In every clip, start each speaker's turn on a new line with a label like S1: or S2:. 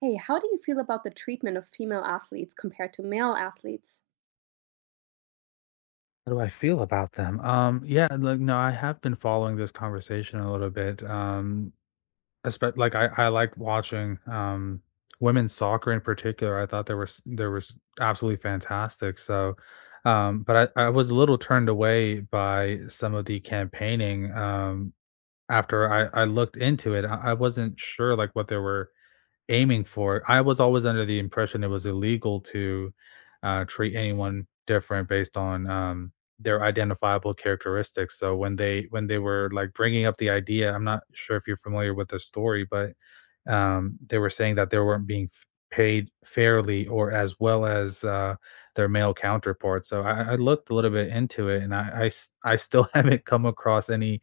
S1: Hey, how do you feel about the treatment of female athletes compared to male athletes?
S2: How do I feel about them? Yeah, like no, I have been following this conversation a little bit. Especially I like watching women's soccer in particular. I thought there was absolutely fantastic. But I was a little turned away by some of the campaigning. After I looked into it, I wasn't sure like what they were aiming for. I was always under the impression it was illegal to treat anyone different based on their identifiable characteristics. So when they were, like, bringing up the idea, I'm not sure if you're familiar with the story, but, they were saying that they weren't being f paid fairly or as well as, their male counterparts. So I looked a little bit into it, and I still haven't come across any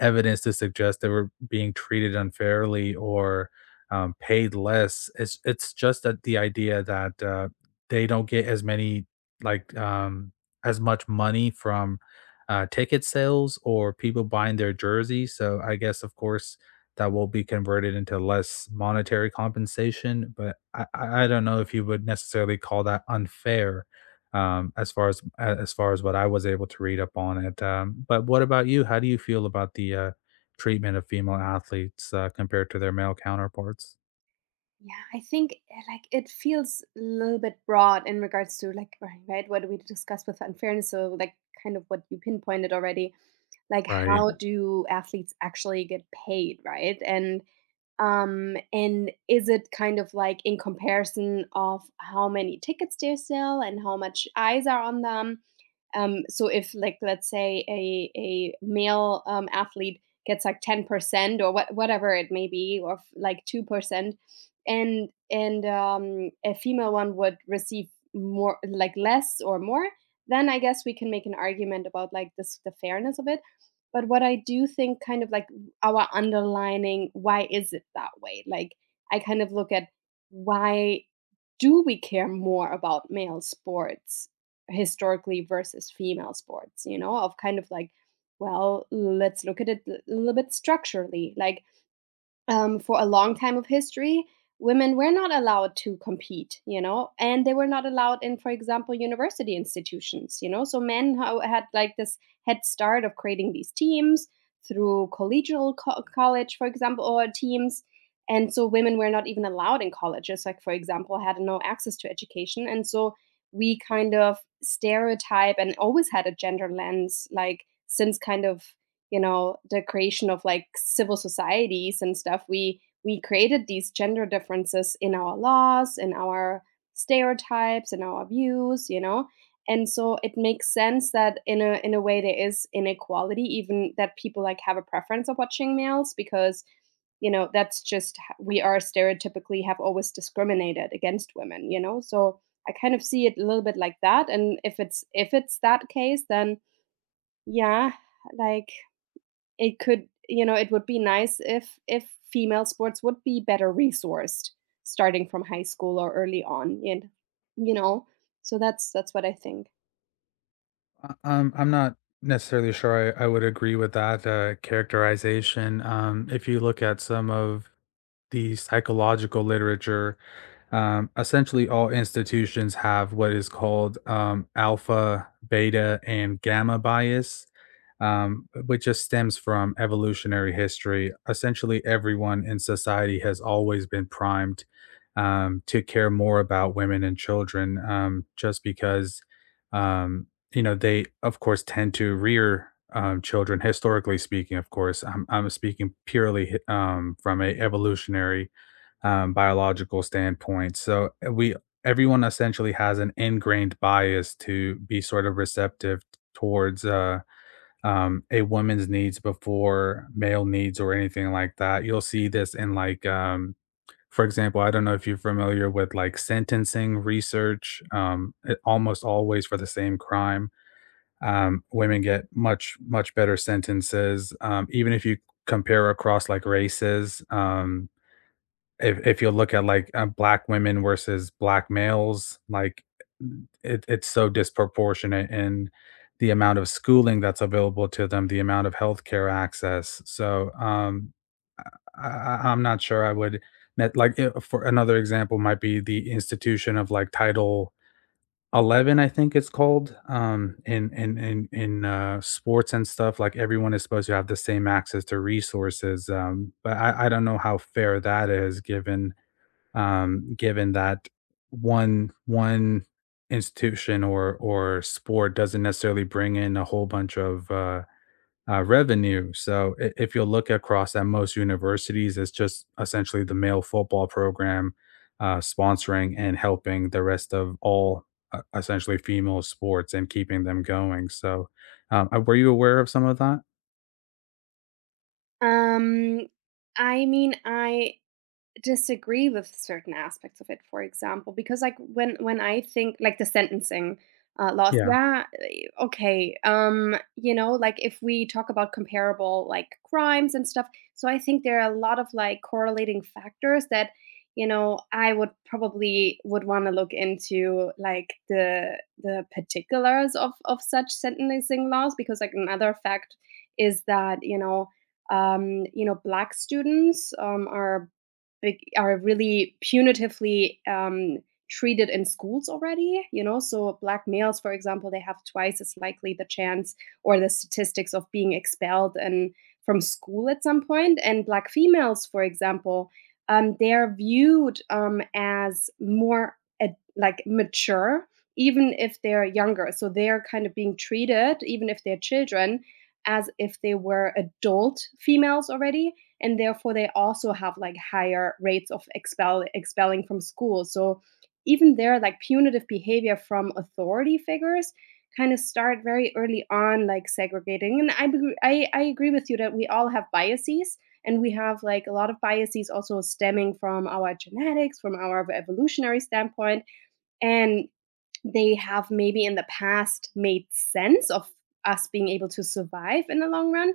S2: evidence to suggest they were being treated unfairly or, paid less. It's just that the idea that they don't get as many like um, as much money from ticket sales or people buying their jersey. So I guess of course that will be converted into less monetary compensation. But I don't know if you would necessarily call that unfair. As far as what I was able to read up on it, but what about you? How do you feel about the treatment of female athletes compared to their male counterparts?
S1: Yeah, I think like it feels a little bit broad in regards to like right, what we discussed with unfairness. So like kind of what you pinpointed already, like Right.
S2: Right.
S1: how do athletes actually get paid, right? And is it kind of like in comparison of how many tickets they sell and how much eyes are on them? So if like let's say a male athlete gets like 10% or whatever it may be or like 2%, and a female one would receive more, like less or more, then I guess we can make an argument about like this the fairness of it. But what I do think kind of like our underlining, why is it that way? Like I kind of look at, why do we care more about male sports historically versus female sports? You know, of kind of like, well, let's look at it a little bit structurally. Like, for a long time of history, women were not allowed to compete, you know, and they were not allowed in, for example, university institutions, you know. So men had like this head start of creating these teams through college, for example, or teams. And so women were not even allowed in colleges, like, for example, had no access to education. And so we kind of stereotype and always had a gender lens, like, since kind of, you know, the creation of like civil societies and stuff, we created these gender differences in our laws, in our stereotypes, in our views, you know. And so it makes sense that in a way there is inequality, even that people like have a preference of watching males, because, you know, that's just we are stereotypically have always discriminated against women, you know. So I kind of see it a little bit like that, and if it's that case, then yeah, like it could, you know, it would be nice if female sports would be better resourced starting from high school or early on, and you know? So that's what I think.
S2: I'm not necessarily sure I would agree with that characterization. If you look at some of the psychological literature, essentially all institutions have what is called alpha, beta, and gamma bias, which just stems from evolutionary history. Essentially, everyone in society has always been primed to care more about women and children, just because um, you know they, of course, tend to rear. Children, historically speaking, of course, I'm speaking purely from a evolutionary biological standpoint. So eh, we everyone essentially has an ingrained bias to be sort of receptive towards a woman's needs before male needs or anything like that. You'll see this in like, for example, I don't know if you're familiar with like sentencing research. Almost always for the same crime, women get much better sentences, even if you compare across like races. If you look at like black women versus black males, like it's so disproportionate in the amount of schooling that's available to them, the amount of healthcare access. So I'm not sure I would for another example might be the institution of like Title 11, I think it's called in sports and stuff. Like everyone is supposed to have the same access to resources, but I don't know how fair that is given given that one institution or sport doesn't necessarily bring in a whole bunch of revenue. So if you look across at most universities, it's just essentially the male football program sponsoring and helping the rest of all essentially female sports and keeping them going. Were you aware of some of that?
S1: Um, I mean, I disagree with certain aspects of it, for example, because like when I think like the sentencing laws,
S2: Yeah.
S1: Yeah. yeah, okay, you know, like if we talk about comparable like crimes and stuff, so I think there are a lot of like correlating factors that, you know, I would probably would want to look into, like the particulars of such sentencing laws, because like another fact is that, you know, you know, black students are bec are really punitively, treated in schools already, you know? So black males, for example, they have twice as likely the chance or the statistics of being expelled and from school at some point. And black females, for example, they are viewed, as more ad like, mature, even if they're younger. So they are kind of being treated, even if they're children, as if they were adult females already, and therefore they also have like higher rates of expelling from school. So even there like punitive behavior from authority figures kind of start very early on, like segregating. And I agree with you that we all have biases, and we have like a lot of biases also stemming from our genetics, from our evolutionary standpoint. And they have maybe in the past made sense of us being able to survive in the long run.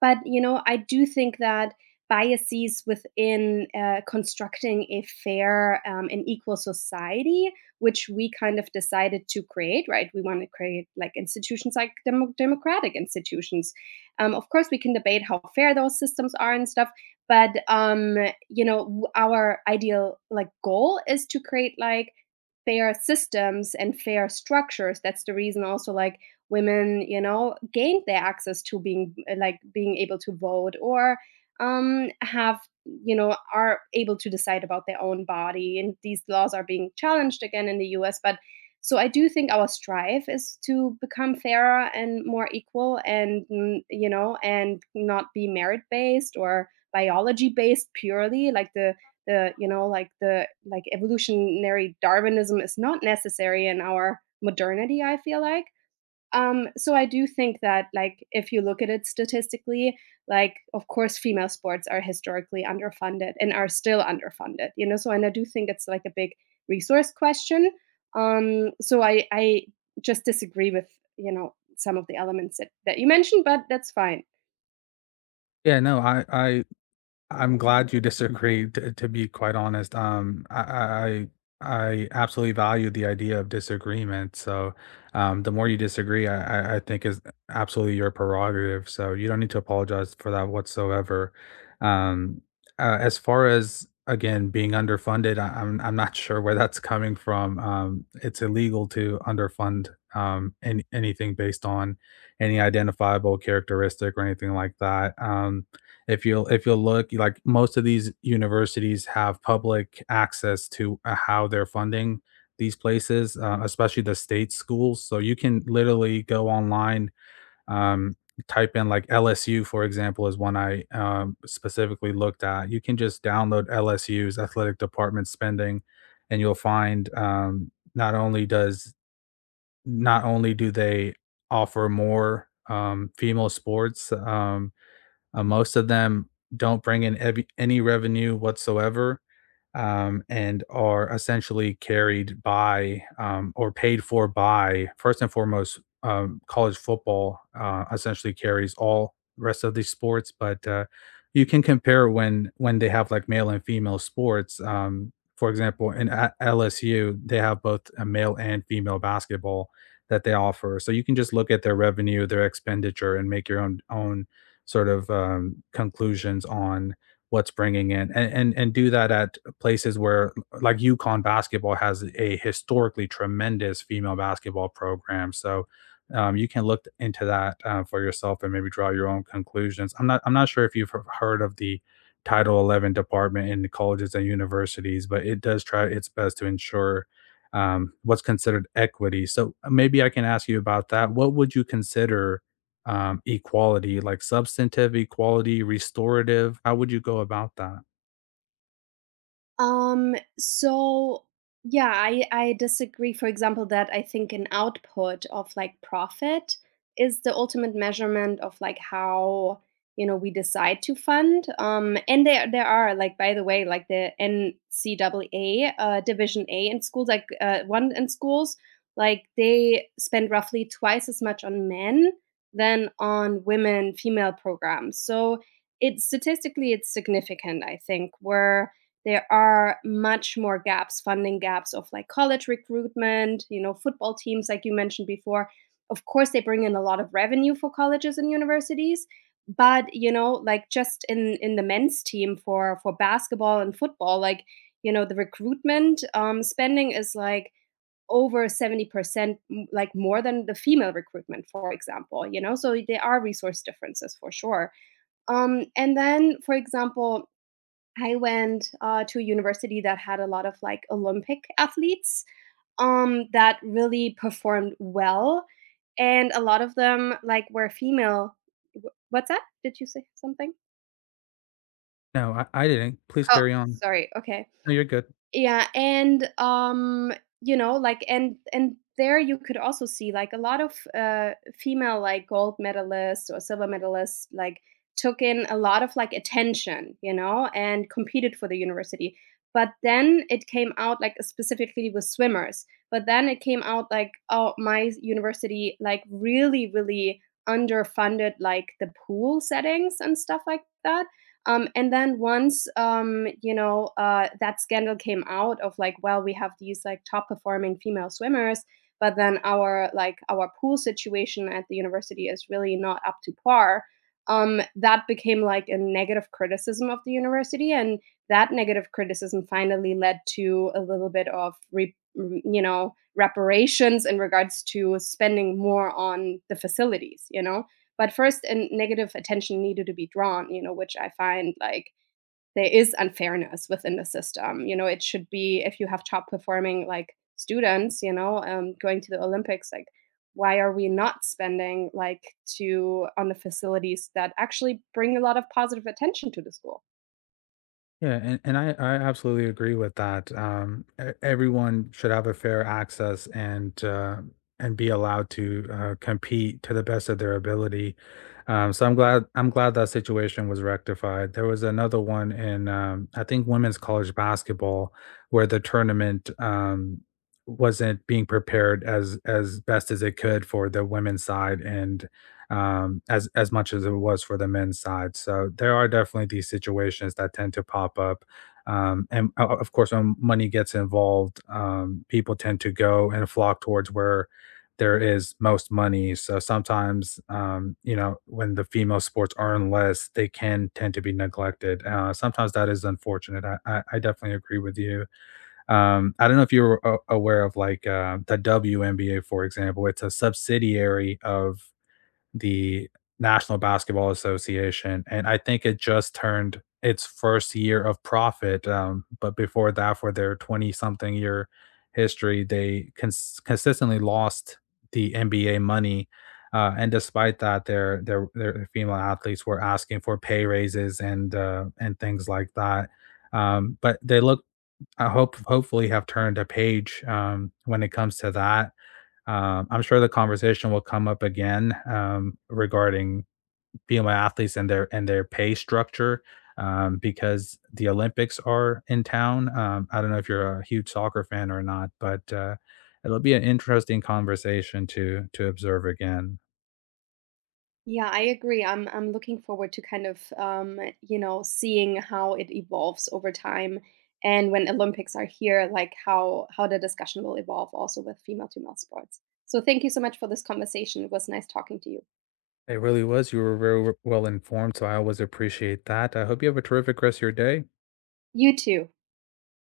S1: But, you know, I do think that biases within constructing a fair and equal society, which we kind of decided to create, right? We want to create like institutions, like democratic institutions. Of course, we can debate how fair those systems are and stuff. But, you know, our ideal like goal is to create like fair systems and fair structures. That's the reason also like women, you know, gained their access to being like being able to vote, or have, you know, are able to decide about their own body. And these laws are being challenged again in the US. But so I do think our strive is to become fairer and more equal, and mm, you know, and not be merit based or biology based purely, like the, you know, like the, like evolutionary darwinism is not necessary in our modernity, I feel like. So I do think that like if you look at it statistically, like of course female sports are historically underfunded and are still underfunded, you know. So and I do think it's like a big resource question. So I just disagree with, you know, some of the elements that you mentioned, but that's fine.
S2: Yeah, no, I I'm glad you disagree. To be quite honest, I absolutely value the idea of disagreement. So, the more you disagree, I think is absolutely your prerogative. So you don't need to apologize for that whatsoever. Um, as far as again being underfunded, I'm not sure where that's coming from. It's illegal to underfund any, anything based on any identifiable characteristic or anything like that. If you'll look, like most of these universities have public access to how they're funding these places, especially the state schools. So you can literally go online, um, type in like LSU, for example, is one I specifically looked at. You can just download LSU's athletic department spending, and you'll find not only do they offer more female sports, most of them don't bring in any revenue whatsoever, and are essentially carried by or paid for by, first and foremost, college football. Essentially carries all rest of these sports. But you can compare when they have like male and female sports. For example, in at LSU, they have both a male and female basketball that they offer. So you can just look at their revenue, their expenditure, and make your own sort of conclusions on what's bringing in. And do that at places where like UConn basketball has a historically tremendous female basketball program. So you can look into that for yourself and maybe draw your own conclusions. I'm not sure if you've heard of the Title 11 department in the colleges and universities, but it does try its best to ensure what's considered equity. So maybe I can ask you about that. What would you consider equality, like substantive equality, restorative? How would you go about that?
S1: So yeah, I disagree. For example, that I think an output of like profit is the ultimate measurement of like how, you know, we decide to fund. And there are like, by the way, like the NCAA Division A in schools like one in schools, like they spend roughly twice as much on men than on women female programs. So it statistically it's significant. I think where there are much more gaps, funding gaps of like college recruitment, you know, football teams, like you mentioned before. Of course, they bring in a lot of revenue for colleges and universities, but you know, like just in the men's team for basketball and football, like, you know, the recruitment spending is like over 70%, like more than the female recruitment, for example. You know, so there are resource differences for sure. And then for example, I went to a university that had a lot of like Olympic athletes, that really performed well, and a lot of them like were female. What's that? Did you say something?
S2: No, I didn't. Please
S1: Oh,
S2: carry on.
S1: sorry. Okay.
S2: No, you're good.
S1: Yeah, and, you know, like and there you could also see, like, a lot of, female, like, gold medalists or silver medalists, like, took in a lot of, like, attention, you know, and competed for the university. But then it came out, like, specifically with swimmers, but then it came out like, "Oh, my university, like, really, really underfunded, like, the pool settings and stuff like that." And then once you know that scandal came out of like, well, we have these like top performing female swimmers, but then our like our pool situation at the university is really not up to par. That became like a negative criticism of the university, and that negative criticism finally led to a little bit of you know reparations in regards to spending more on the facilities. You know, but first a negative attention needed to be drawn, you know, which I find like there is unfairness within the system. You know, it should be if you have top performing like students, you know, going to the olympics, like why are we not spending like to on the facilities that actually bring a lot of positive attention to the school?
S2: Yeah, and I absolutely agree with that. Everyone should have a fair access and be allowed to compete to the best of their ability. So I'm glad that situation was rectified. There was another one in I think women's college basketball, where the tournament wasn't being prepared as best as it could for the women's side, and as much as it was for the men's side. So there are definitely these situations that tend to pop up. Of course, when money gets involved, people tend to go and flock towards where there is most money. So sometimes, you know, when the female sports earn less, they can tend to be neglected. Sometimes that is unfortunate. I definitely agree with you. I don't know if you're aware of like the WNBA, for example. It's a subsidiary of the National Basketball Association, and I think it just turned its first year of profit. But before that, for their 20 something year history, they consistently lost the NBA money. And despite that, their female athletes were asking for pay raises and and things like that. But they, look, I hope, hopefully, have turned a page when it comes to that. I'm sure the conversation will come up again regarding female athletes and their pay structure because the Olympics are in town. I don't know if you're a huge soccer fan or not, but it'll be an interesting conversation to observe again.
S1: Yeah, I agree. I'm looking forward to kind of you know seeing how it evolves over time, and when Olympics are here, like how the discussion will evolve also with female to male sports. So thank you so much for this conversation. It was nice talking to you.
S2: It really was. You were very well informed, so I always appreciate that. I hope you have a terrific rest of your day.
S1: You too.